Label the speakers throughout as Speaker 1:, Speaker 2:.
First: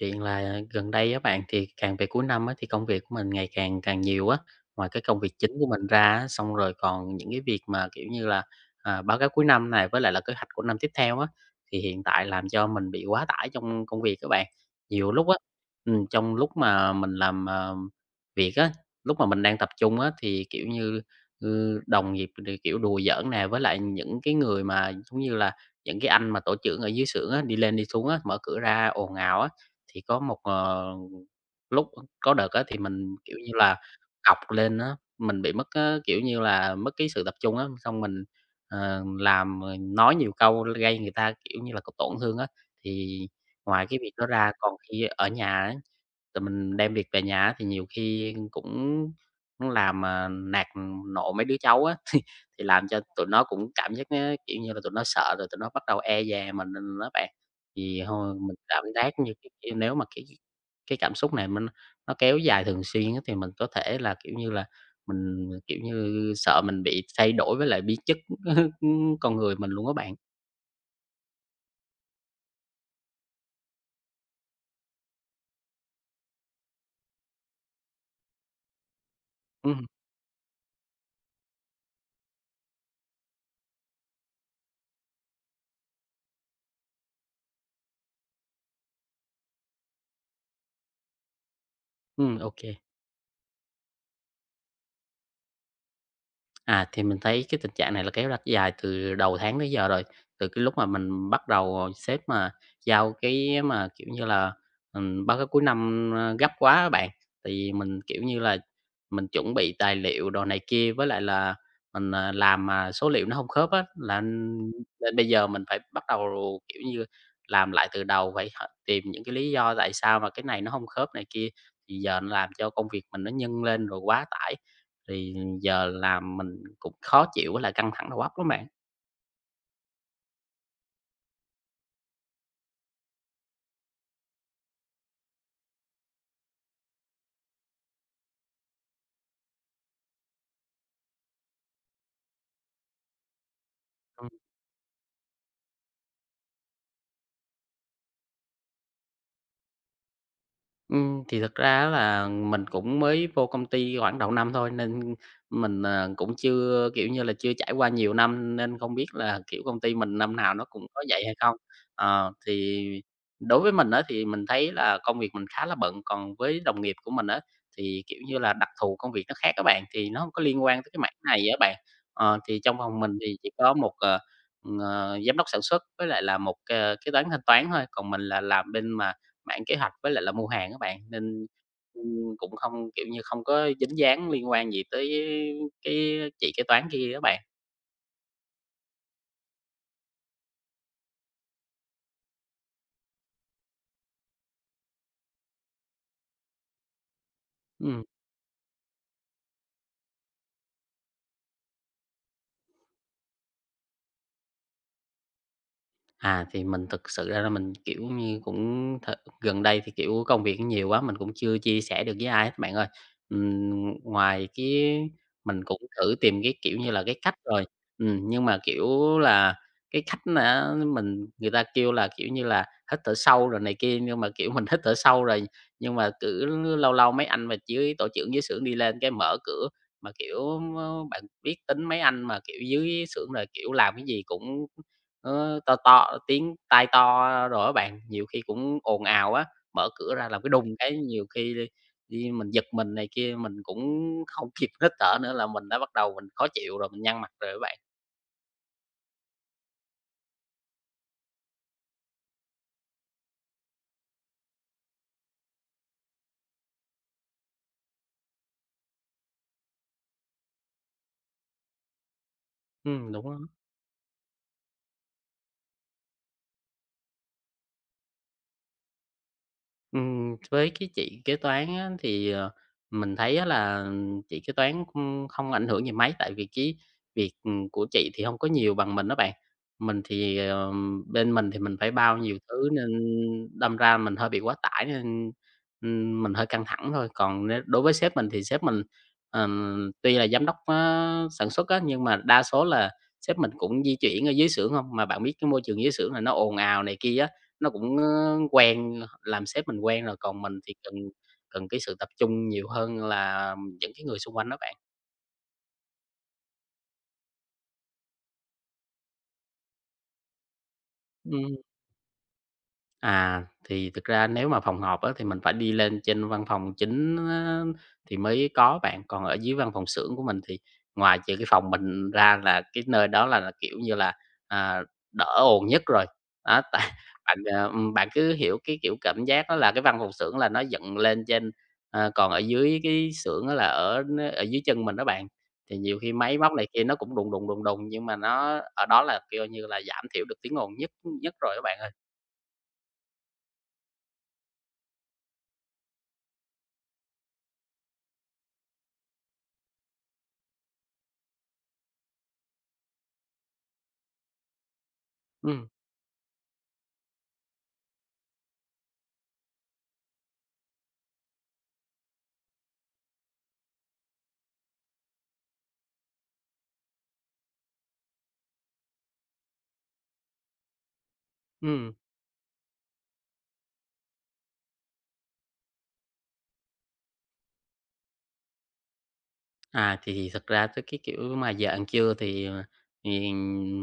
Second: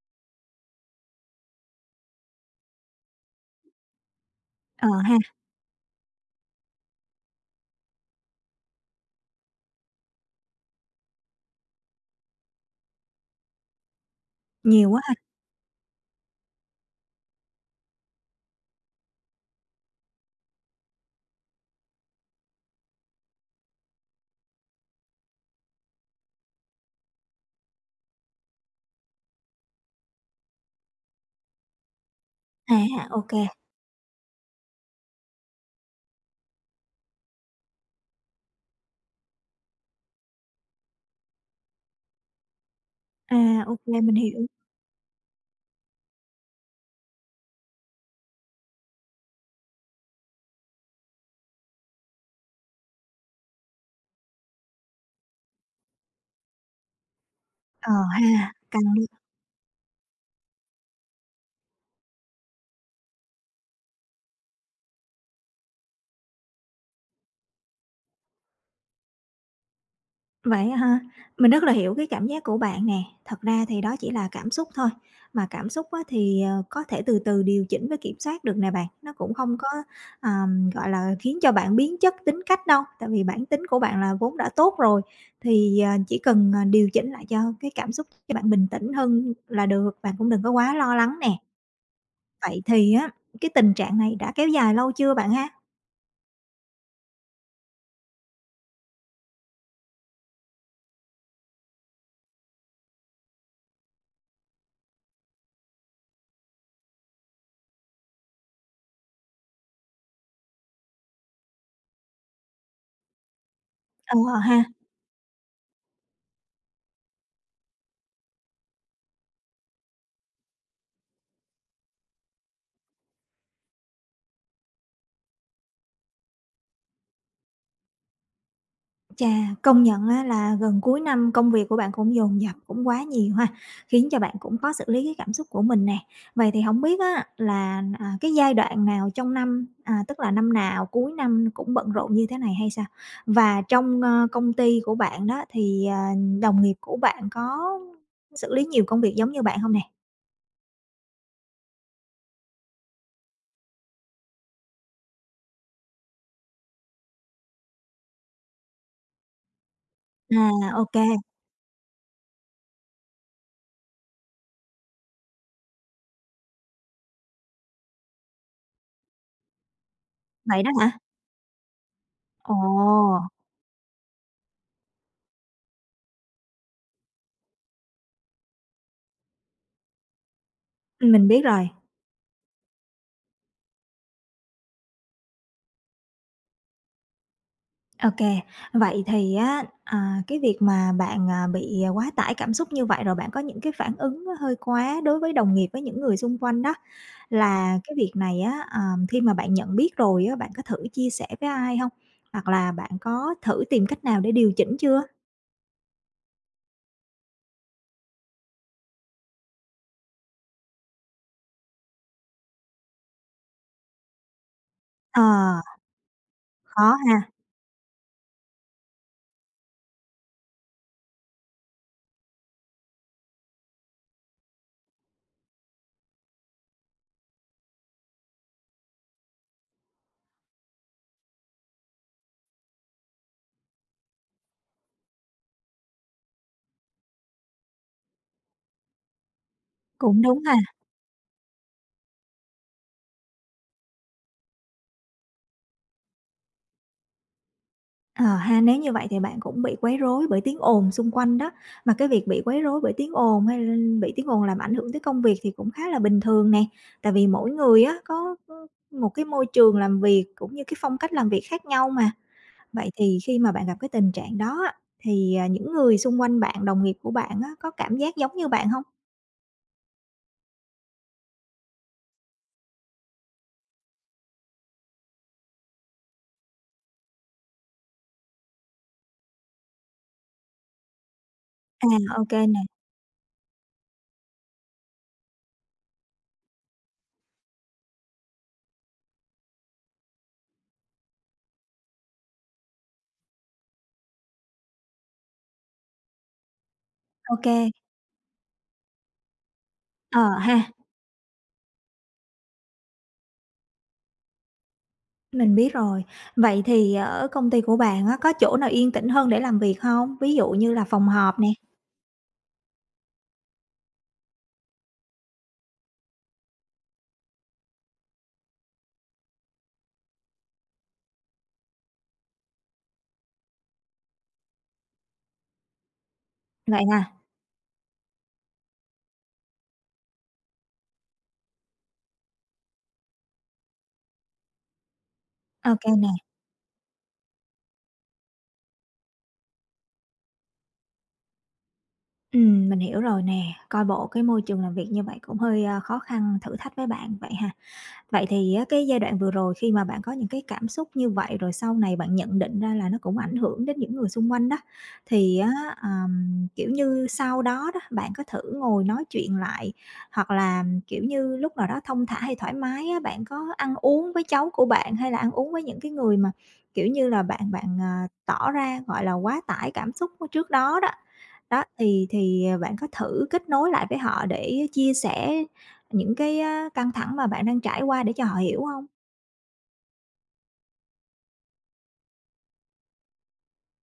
Speaker 1: Chuyện là gần đây á bạn, thì càng về cuối năm á, thì công việc của mình ngày càng càng nhiều á. Ngoài
Speaker 2: Ờ
Speaker 1: cái
Speaker 2: ha,
Speaker 1: công việc chính của mình ra á, xong rồi còn những cái việc mà, kiểu như là, báo cáo cuối năm này với lại là kế hoạch của năm tiếp theo á, thì hiện tại làm cho mình bị quá tải trong công việc các bạn.
Speaker 2: nhiều quá
Speaker 1: Nhiều
Speaker 2: ha.
Speaker 1: lúc á, trong lúc mà mình làm, việc á, lúc mà mình đang tập trung á, thì, kiểu như, đồng nghiệp thì, kiểu, đùa giỡn nè, với lại những cái người mà, giống như là, những cái anh mà tổ trưởng ở dưới xưởng á, đi lên đi xuống á, mở cửa ra ồn ào á. Thì có một, ờ, Lúc Có đợt á
Speaker 2: À,
Speaker 1: thì mình,
Speaker 2: ô
Speaker 1: kiểu
Speaker 2: kê.
Speaker 1: như là, cọc lên á, mình bị mất á, kiểu như là, mất cái sự tập trung á, xong mình, làm rồi nói nhiều câu gây người ta, kiểu như là, có tổn thương á. Thì
Speaker 2: À, ô
Speaker 1: ngoài cái
Speaker 2: kê,
Speaker 1: việc
Speaker 2: mình
Speaker 1: đó
Speaker 2: hiểu.
Speaker 1: ra còn khi ở nhà á, rồi mình đem việc về nhà á thì nhiều khi cũng cũng làm, nạt nộ mấy đứa cháu á, thì làm cho tụi nó cũng cảm giác á, kiểu như là, tụi nó sợ rồi tụi nó bắt đầu e dè mình, á bạn.
Speaker 2: Ờ
Speaker 1: Thì thôi
Speaker 2: ha,
Speaker 1: mình cảm
Speaker 2: căng đấy.
Speaker 1: giác như cái nếu mà cái cảm xúc này nó kéo dài thường xuyên á, thì mình có thể là, kiểu như là, mình, kiểu như, sợ mình bị thay đổi với lại biến chất con người mình luôn các bạn.
Speaker 2: Vậy á ha, mình rất là hiểu cái cảm giác của bạn nè. Thật ra thì đó chỉ là cảm xúc thôi, mà cảm xúc á thì, có thể từ từ điều chỉnh với kiểm soát được nè bạn. Nó cũng không có,
Speaker 1: Ừm,
Speaker 2: gọi là, khiến cho bạn biến chất tính cách đâu, tại vì bản tính của bạn là vốn đã tốt rồi, thì, chỉ cần, điều chỉnh lại cho cái cảm xúc cho bạn bình tĩnh hơn là được, bạn cũng đừng có quá lo lắng nè.
Speaker 1: ok.
Speaker 2: Vậy thì á, cái tình trạng này đã kéo dài lâu chưa bạn ha?
Speaker 1: À, thì mình thấy cái tình trạng này là kéo ra dài từ đầu tháng tới giờ rồi, từ cái lúc mà mình bắt đầu sếp mà giao cái mà, kiểu như là, báo cáo cuối năm, gấp quá á bạn, thì mình, kiểu như là, mình chuẩn bị tài liệu đồ này kia với lại là mình, làm mà số liệu nó không khớp á,
Speaker 2: Ờ ha.
Speaker 1: nên bây giờ mình phải bắt đầu, kiểu như, làm lại từ đầu, phải h tìm những cái lý do tại sao mà cái này nó không khớp này kia, thì giờ nó làm cho công việc mình nó nhân lên rồi quá tải thì giờ làm mình cũng khó chịu với lại căng thẳng đầu óc lắm bạn.
Speaker 2: Chà, công nhận á là gần cuối năm công việc của bạn cũng dồn dập, cũng quá nhiều ha, khiến cho bạn cũng khó xử lý cái cảm xúc của mình nè. Vậy thì không biết á là, à, cái giai đoạn nào trong năm, à, tức là năm nào cuối năm cũng bận rộn như thế này hay sao? Và trong, công ty của bạn đó thì, à, đồng nghiệp của bạn có xử lý nhiều công việc giống như bạn không nè?
Speaker 1: Thì thực ra á là mình cũng mới vô công ty khoảng đầu năm thôi, nên mình cũng chưa, kiểu như là, chưa trải qua nhiều năm nên không biết là, kiểu, công ty mình năm nào nó
Speaker 2: À,
Speaker 1: cũng
Speaker 2: ok.
Speaker 1: có vậy hay không. Ờ, thì đối với mình á, thì mình thấy là công việc mình khá là bận, còn với đồng nghiệp của mình á, thì, kiểu như là, đặc thù công việc nó khác các bạn, thì nó không có liên
Speaker 2: Vậy đó
Speaker 1: quan tới cái
Speaker 2: hả?
Speaker 1: mảng này á bạn. Ờ, thì trong phòng mình
Speaker 2: Ồ,
Speaker 1: thì chỉ có một giám đốc sản xuất với lại là một kế toán thanh toán thôi, còn mình là làm bên mà bản kế hoạch với lại là mua hàng các bạn,
Speaker 2: mình biết
Speaker 1: nên,
Speaker 2: rồi.
Speaker 1: cũng không, kiểu như, không có dính dáng liên quan gì tới cái chị kế toán kia á bạn.
Speaker 2: OK. Vậy thì á, à, cái việc mà bạn, à, bị à, quá tải cảm xúc như vậy rồi bạn có những cái phản ứng nó hơi quá đối với đồng nghiệp, với những người xung quanh đó, là cái
Speaker 1: Ừm.
Speaker 2: việc này á, ờ, khi mà bạn nhận biết rồi á, bạn có thử chia sẻ với ai không? Hoặc là bạn có thử tìm cách nào để điều chỉnh chưa?
Speaker 1: À, thì mình thực sự ra là mình, kiểu như, cũng th gần đây thì, kiểu, công việc nhiều quá, mình cũng chưa chia sẻ được với ai hết bạn ơi. Ngoài cái
Speaker 2: Ờ,
Speaker 1: mình cũng thử tìm cái, kiểu
Speaker 2: khó
Speaker 1: như là, cái
Speaker 2: ha,
Speaker 1: cách rồi, nhưng mà, kiểu là, cái cách mà mình người ta kêu là, kiểu như là, hít thở sâu rồi này kia, nhưng mà, kiểu, mình hít thở sâu rồi, nhưng mà cứ lâu lâu mấy anh mà dưới tổ trưởng dưới xưởng đi lên cái mở cửa, mà, kiểu, bạn biết tính mấy anh mà, kiểu, dưới xưởng là, kiểu, làm cái gì cũng to to tiếng tai to rồi á bạn, nhiều khi cũng ồn ào á, mở cửa
Speaker 2: cũng
Speaker 1: ra làm
Speaker 2: đúng
Speaker 1: cái
Speaker 2: ha.
Speaker 1: đùng cái nhiều khi đi đi mình giật mình này kia, mình cũng không kịp hít thở nữa là mình đã bắt đầu mình khó chịu rồi, mình nhăn mặt rồi á bạn.
Speaker 2: Ờ ha, nếu như vậy thì bạn cũng bị quấy rối bởi tiếng ồn xung quanh đó, mà cái việc bị quấy rối bởi tiếng ồn hay là bị tiếng ồn làm ảnh hưởng tới công việc thì cũng khá là bình thường nè. Tại vì mỗi người á có, một cái môi trường làm việc cũng như cái phong cách làm việc khác nhau mà. Vậy thì
Speaker 1: Đúng á.
Speaker 2: khi mà bạn gặp cái tình trạng đó á, thì, à, những người xung quanh bạn, đồng nghiệp của bạn á, có cảm giác giống như bạn không?
Speaker 1: Với cái chị kế toán á, thì mình thấy á là chị kế toán, ưm, không ảnh hưởng gì mấy, tại vì cái việc, của chị thì không có nhiều bằng mình đó bạn. Mình thì, bên mình thì mình
Speaker 2: À,
Speaker 1: phải bao nhiều
Speaker 2: ô nè,
Speaker 1: thứ nên đâm ra mình hơi bị quá tải nên, mình hơi căng thẳng thôi. Còn nếu đối với sếp mình thì sếp mình, tuy là giám đốc á, sản xuất á, nhưng mà đa số là sếp mình cũng di chuyển ở dưới xưởng không. Mà bạn biết cái môi trường dưới xưởng là nó ồn ào này kia á. Nó
Speaker 2: ok.
Speaker 1: cũng, quen làm sếp mình quen rồi,
Speaker 2: Ờ
Speaker 1: còn mình
Speaker 2: ha,
Speaker 1: thì cần cần cái sự tập trung nhiều hơn là những cái người xung quanh đó bạn.
Speaker 2: mình biết rồi. Vậy thì ở công ty của bạn á, có chỗ nào yên tĩnh hơn để làm việc không? Ví dụ như là phòng họp nè?
Speaker 1: Ừm. À, thì thực ra nếu mà phòng họp á, thì mình phải đi lên trên văn phòng chính á, thì mới có bạn, còn ở dưới văn phòng xưởng của mình thì ngoài trừ cái phòng mình ra là cái nơi đó là, kiểu như là, à, đỡ ồn nhất rồi. Đó, tại
Speaker 2: Vậy ha,
Speaker 1: bạn cứ hiểu cái, kiểu, cảm giác đó là cái văn phòng xưởng là nó dựng lên trên, ờ, còn ở dưới cái xưởng á là ở dưới chân mình đó bạn, thì
Speaker 2: ok
Speaker 1: nhiều
Speaker 2: nè.
Speaker 1: khi máy móc này kia nó cũng đùng, đùng, đùng, đùng, nhưng mà nó ở đó là, kêu như là, giảm thiểu được tiếng ồn nhất nhất rồi các bạn ơi.
Speaker 2: Mình hiểu rồi nè, coi bộ cái môi trường làm việc như vậy cũng hơi, a, khó khăn, thử thách với bạn vậy ha. Vậy thì á, cái giai đoạn vừa rồi khi mà bạn có những cái cảm xúc như vậy, rồi sau này bạn nhận định ra là nó cũng ảnh hưởng đến những người xung quanh đó, thì á,
Speaker 1: Ừm,
Speaker 2: kiểu như, sau đó đó, bạn có thử ngồi nói chuyện lại, hoặc là, kiểu như, lúc nào đó thong thả hay thoải mái á, bạn có ăn uống với cháu của bạn hay là ăn uống với những cái người mà, kiểu như là, bạn bạn, à, tỏ ra, gọi là, quá tải cảm xúc trước đó đó. Đó,
Speaker 1: ừm.
Speaker 2: thì, à, bạn có thử kết nối lại với họ để chia sẻ những cái á, căng thẳng mà bạn đang trải qua để cho họ hiểu hông?
Speaker 1: À, thì thật ra tới cái kiểu mà giờ ăn trưa thì, thì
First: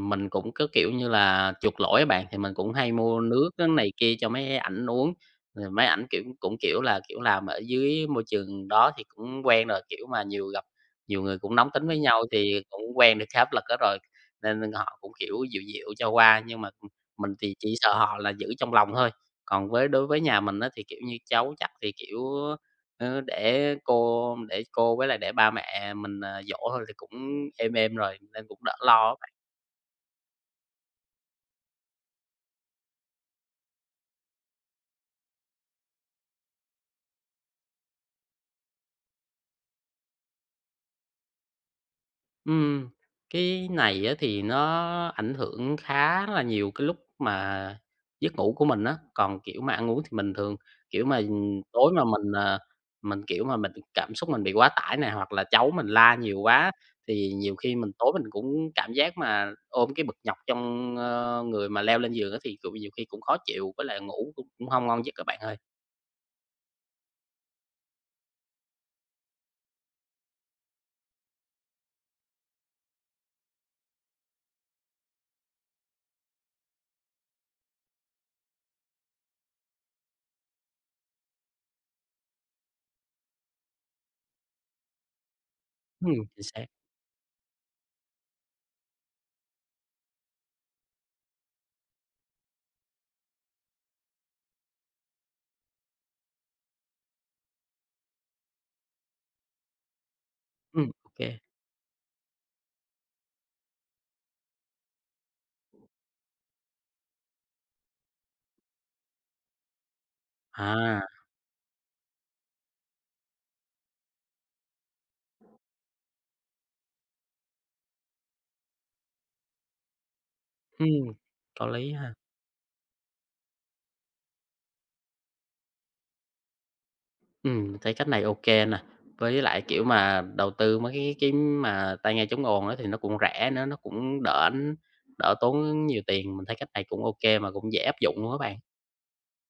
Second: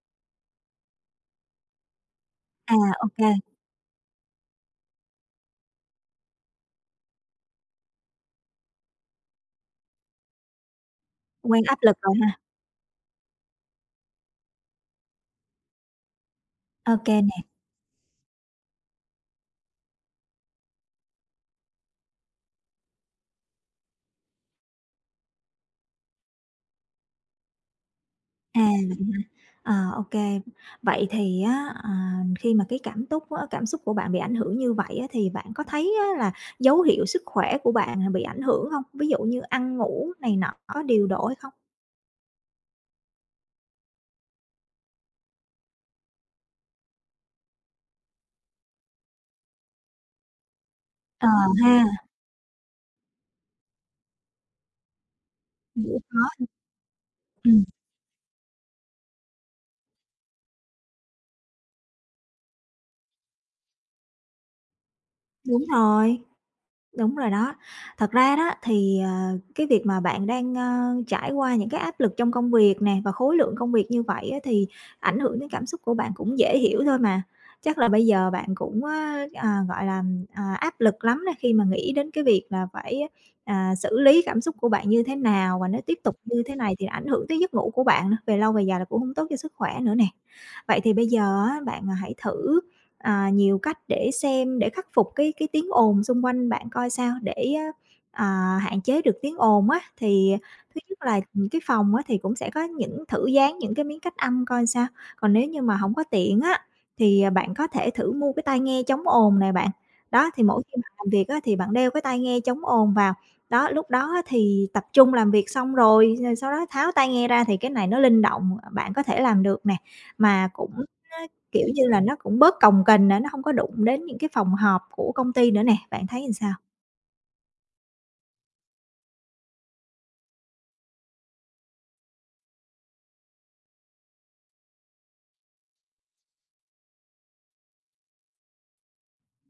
Speaker 1: mình cũng có, kiểu như là, chuộc lỗi á bạn, thì mình cũng
Speaker 2: À,
Speaker 1: hay
Speaker 2: ô
Speaker 1: mua
Speaker 2: kê,
Speaker 1: nước á này kia cho mấy ảnh uống, rồi mấy ảnh, kiểu, cũng, kiểu là, kiểu, làm ở dưới môi trường đó thì cũng quen rồi, kiểu mà, nhiều người cũng
Speaker 2: quen
Speaker 1: nóng
Speaker 2: áp
Speaker 1: tính
Speaker 2: lực
Speaker 1: với
Speaker 2: rồi
Speaker 1: nhau
Speaker 2: ha.
Speaker 1: thì cũng quen được cái áp lực đó rồi, nên họ cũng, kiểu, dịu dịu cho qua. Nhưng mà,
Speaker 2: Ô kê
Speaker 1: mình
Speaker 2: nè,
Speaker 1: thì chỉ sợ họ là giữ trong lòng thôi, còn với đối với nhà mình á thì, kiểu như, cháu chắc thì, kiểu để cô với lại để ba mẹ mình, dỗ thôi thì cũng êm êm rồi, nên cũng
Speaker 2: à,
Speaker 1: đỡ
Speaker 2: vậy
Speaker 1: lo á
Speaker 2: hả?
Speaker 1: bạn.
Speaker 2: Ờ, ô kê. Vậy thì á, ờ, khi mà cái cảm túc á cảm xúc của bạn bị ảnh hưởng như vậy á, thì bạn có thấy á là dấu hiệu sức khỏe của bạn là bị ảnh hưởng hông? Ví dụ như ăn ngủ này nọ có điều độ hay không?
Speaker 1: Ừm, cái này á thì nó ảnh hưởng khá là nhiều cái lúc mà giấc ngủ của mình á, còn, kiểu, mà ăn uống thì mình thường, kiểu mà,
Speaker 2: Ờ ha,
Speaker 1: tối mà mình cảm xúc mình bị quá tải này hoặc là cháu mình
Speaker 2: ngủ
Speaker 1: la nhiều
Speaker 2: khó,
Speaker 1: quá thì nhiều
Speaker 2: ừm,
Speaker 1: khi mình tối mình cũng cảm giác mà ôm cái bực nhọc trong, người mà leo lên giường á thì cũng nhiều khi cũng khó chịu, với lại ngủ cũng cũng hông ngon giấc các bạn ơi.
Speaker 2: đúng rồi. Đúng rồi đó. Thật ra đó thì, cái việc mà bạn đang, trải qua những cái áp lực trong công việc nè, và khối lượng công việc như vậy á thì ảnh hưởng đến cảm xúc của bạn cũng dễ hiểu thôi mà. Chắc là bây giờ bạn cũng á, à, gọi là, à, áp lực lắm đó khi mà nghĩ đến cái việc là phải, à, xử lý cảm xúc của bạn như thế nào và nếu tiếp
Speaker 1: Ừm.
Speaker 2: tục
Speaker 1: Chính
Speaker 2: như thế
Speaker 1: xác.
Speaker 2: này thì ảnh hưởng tới giấc ngủ của bạn nữa, về lâu về dài là cũng không tốt cho sức khỏe nữa nè. Vậy thì bây giờ á, bạn, à, hãy thử à, nhiều cách để xem để khắc phục cái tiếng ồn xung quanh bạn coi sao để à, hạn chế được tiếng ồn á, thì thứ
Speaker 1: Ừm.
Speaker 2: nhất
Speaker 1: Ô
Speaker 2: là,
Speaker 1: kê.
Speaker 2: cái phòng á thì cũng sẽ có những thử dán những cái miếng cách âm coi sao. Còn nếu như mà không có tiện á, thì, à, bạn có thể thử mua cái tai nghe chống ồn này bạn. Đó, thì mỗi khi bạn
Speaker 1: À.
Speaker 2: làm việc á thì bạn đeo cái tai nghe chống ồn vào, đó, lúc đó á thì tập trung làm việc xong rồi, rồi sau đó tháo tai nghe ra thì cái này nó linh động, bạn có thể làm được nè. Mà cũng
Speaker 1: Ừm. Có
Speaker 2: kiểu như
Speaker 1: lý
Speaker 2: là,
Speaker 1: ha.
Speaker 2: nó cũng bớt cồng kềnh nữa, nó không có đụng đến những cái phòng họp của công ty nữa nè, bạn thấy làm sao?
Speaker 1: Mình thấy cách này ô kê nè. Với lại, kiểu, mà đầu tư mấy cái mà tai nghe chống ồn á thì nó cũng rẻ nữa, nó cũng đỡ đỡ tốn nhiều tiền. Mình thấy cách này cũng ô kê mà cũng dễ áp dụng luôn á bạn.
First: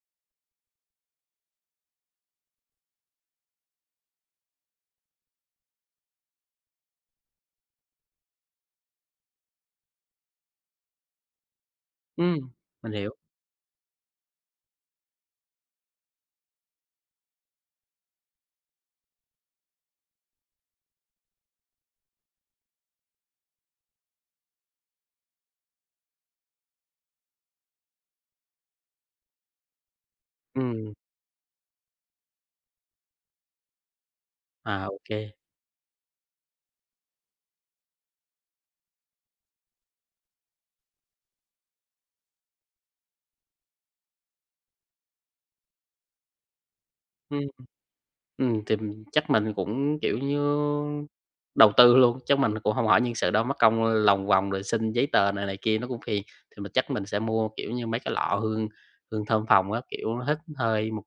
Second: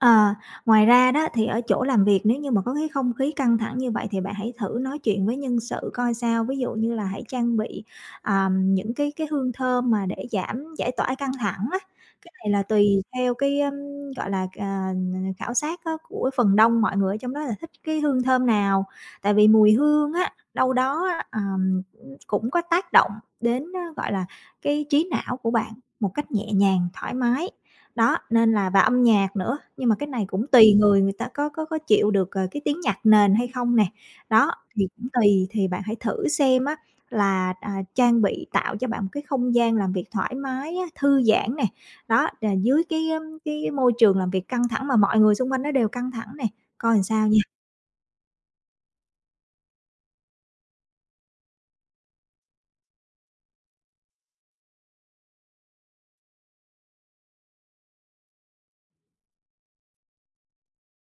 Speaker 2: Ờ, ngoài ra đó thì ở chỗ làm việc nếu như mà có cái không khí căng thẳng như vậy thì bạn hãy thử nói chuyện với nhân sự coi sao. Ví dụ như là hãy trang bị, những cái hương thơm mà để giảm giải tỏa căng thẳng á. Cái
Speaker 1: Ừm.
Speaker 2: này là
Speaker 1: Mình
Speaker 2: tùy
Speaker 1: hiểu.
Speaker 2: theo cái, ưm, gọi là, à, khảo sát á của phần đông mọi người ở trong đó là thích cái hương thơm nào. Tại vì mùi hương á, đâu đó á, cũng có tác động đến, gọi là, cái trí não của bạn một cách nhẹ nhàng, thoải mái. Đó, nên là và âm nhạc nữa, nhưng mà cái này cũng tùy
Speaker 1: Ừm.
Speaker 2: người, người ta có chịu được, cái tiếng nhạc nền hay không nè. Đó,
Speaker 1: À,
Speaker 2: thì
Speaker 1: ô
Speaker 2: cũng
Speaker 1: kê.
Speaker 2: tùy, thì bạn hãy thử xem á là, à, trang bị tạo cho bạn một cái không gian làm việc thoải mái á, thư giãn nè. Đó, là dưới cái, ưm, cái môi trường làm việc căng thẳng mà mọi người xung quanh nó đều căng thẳng nè, coi làm sao nha.
Speaker 1: Ừm. Thì mình chắc mình cũng, kiểu như, đầu tư luôn, chắc mình cũng không hỏi nhân sự đâu, mất công lòng vòng rồi xin giấy tờ này này kia nó cũng phiền. Thì mình chắc mình sẽ mua, kiểu như, mấy cái lọ hương hương thơm phòng á, kiểu, hít hơi một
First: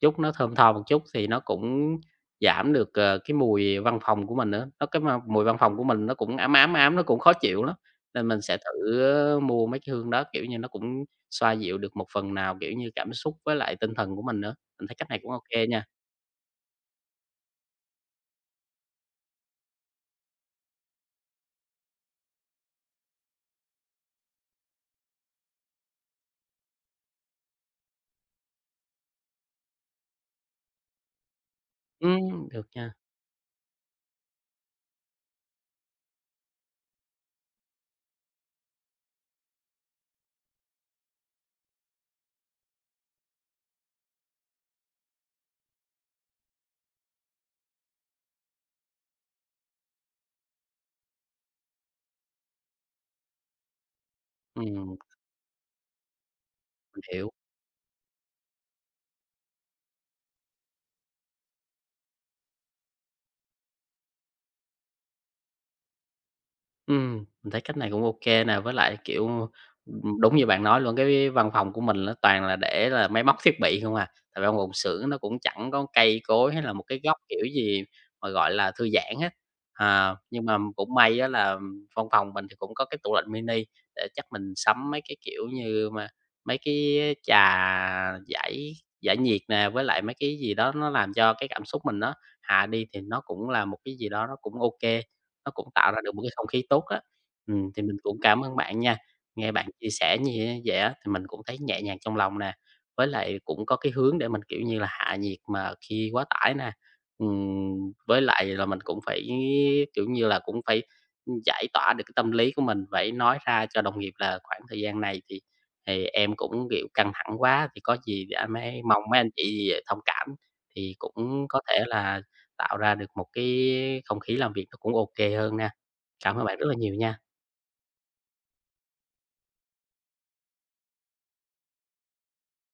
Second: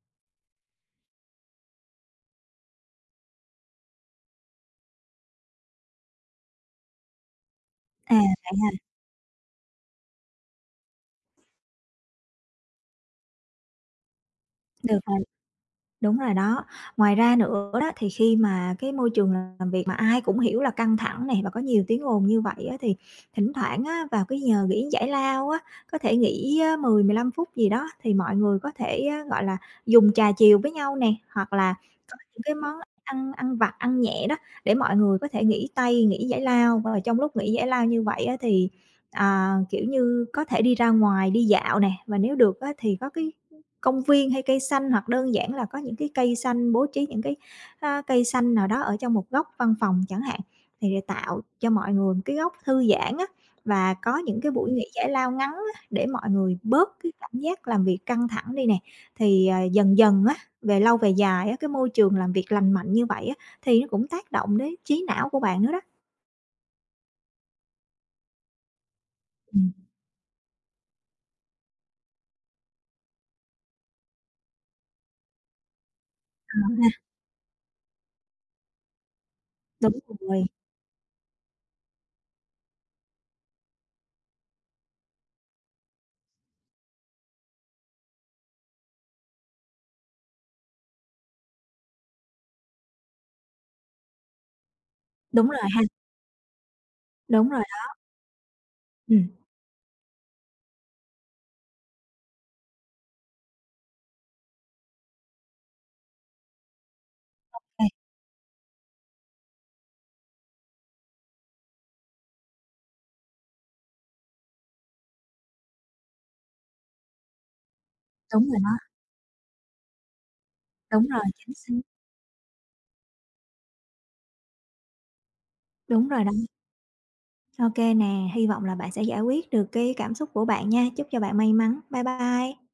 Speaker 1: chút nó thơm tho một chút thì nó cũng giảm được, cái mùi văn phòng của mình nữa. Nó cái mà mùi văn phòng của mình nó cũng ám ám ám, nó cũng khó chịu lắm,
Speaker 2: À,
Speaker 1: nên mình sẽ
Speaker 2: vậy ha,
Speaker 1: thử, mua mấy cái hương đó, kiểu như, nó cũng xoa dịu được một phần nào, kiểu như, cảm xúc với lại tinh thần của mình nữa. Mình thấy
Speaker 2: được
Speaker 1: cách này
Speaker 2: rồi.
Speaker 1: cũng ok nha.
Speaker 2: Đúng rồi đó. Ngoài ra nữa đó, thì khi mà cái môi trường làm việc mà ai cũng hiểu là căng thẳng này và có nhiều tiếng ồn như vậy á, thì thỉnh thoảng á, vào cái giờ nghỉ giải lao á, có thể nghỉ, 10, 15 phút gì đó thì mọi người có thể, á, gọi là, dùng trà chiều với nhau nè, hoặc là có những cái
Speaker 1: Được
Speaker 2: món
Speaker 1: nha.
Speaker 2: ăn ăn vặt, ăn nhẹ đó, để mọi người có thể nghỉ tay, nghỉ giải lao. Và trong lúc nghỉ giải lao như vậy á, thì, à, kiểu như, có thể đi ra ngoài đi dạo nè, và nếu được á, thì có cái công viên hay cây xanh hoặc đơn giản là có những cái cây xanh, bố trí những cái, a, cây xanh nào đó ở trong một góc văn phòng chẳng hạn, thì để tạo cho mọi người một cái góc thư giãn á, và có những cái buổi nghỉ
Speaker 1: Ừm,
Speaker 2: giải lao ngắn á, để mọi người
Speaker 1: mình
Speaker 2: bớt cái
Speaker 1: hiểu.
Speaker 2: cảm giác làm việc căng thẳng đi nè. Thì, à, dần dần á, về lâu về dài á, cái môi trường làm việc lành mạnh như vậy á, thì nó cũng tác động đến trí não của bạn nữa đó.
Speaker 1: Mình thấy cách này cũng ok nè, với lại, kiểu,
Speaker 2: Ừm,
Speaker 1: đúng như bạn nói luôn, cái văn phòng của mình nó toàn là để là máy móc thiết bị không à, tại văn phòng xưởng nó cũng chẳng có cây cối
Speaker 2: Ờ
Speaker 1: hay là một
Speaker 2: ha,
Speaker 1: cái góc, kiểu gì, mà gọi là thư giãn hết.
Speaker 2: đúng
Speaker 1: À, nhưng
Speaker 2: rồi,
Speaker 1: mà cũng may á là văn phòng mình thì cũng có cái tủ lạnh mini, để chắc mình sắm mấy cái, kiểu như, mà mấy cái trà giải giải nhiệt nè, với lại mấy cái gì đó nó làm cho cái cảm xúc mình nó hạ đi thì nó cũng là một cái gì đó nó cũng ok,
Speaker 2: đúng
Speaker 1: nó
Speaker 2: rồi
Speaker 1: cũng
Speaker 2: ha,
Speaker 1: tạo ra được một cái không khí tốt á.
Speaker 2: đúng rồi,
Speaker 1: Thì mình cũng cảm ơn bạn nha,
Speaker 2: ừm,
Speaker 1: nghe bạn chia sẻ như á vậy á, thì mình cũng thấy nhẹ nhàng trong lòng nè, với lại cũng có cái hướng để mình, kiểu như là, hạ nhiệt mà khi quá tải nè.
Speaker 2: ê,
Speaker 1: Với lại là mình cũng phải, kiểu như là, cũng phải, giải tỏa được cái tâm lý của mình, phải nói ra cho đồng nghiệp là khoảng thời gian này thì em cũng, kiểu, căng thẳng quá, thì có gì để
Speaker 2: đúng rồi đó,
Speaker 1: mong mấy anh chị thông cảm, thì
Speaker 2: đúng rồi,
Speaker 1: cũng
Speaker 2: chính
Speaker 1: có
Speaker 2: xác,
Speaker 1: thể là tạo ra được một cái không khí làm việc nó cũng ok hơn nè.
Speaker 2: đúng rồi đó.
Speaker 1: Cảm ơn bạn rất là nhiều nha.
Speaker 2: OK nè, hy vọng là bạn sẽ giải quyết được cái cảm xúc của bạn nha. Chúc cho bạn may mắn. Bye bye.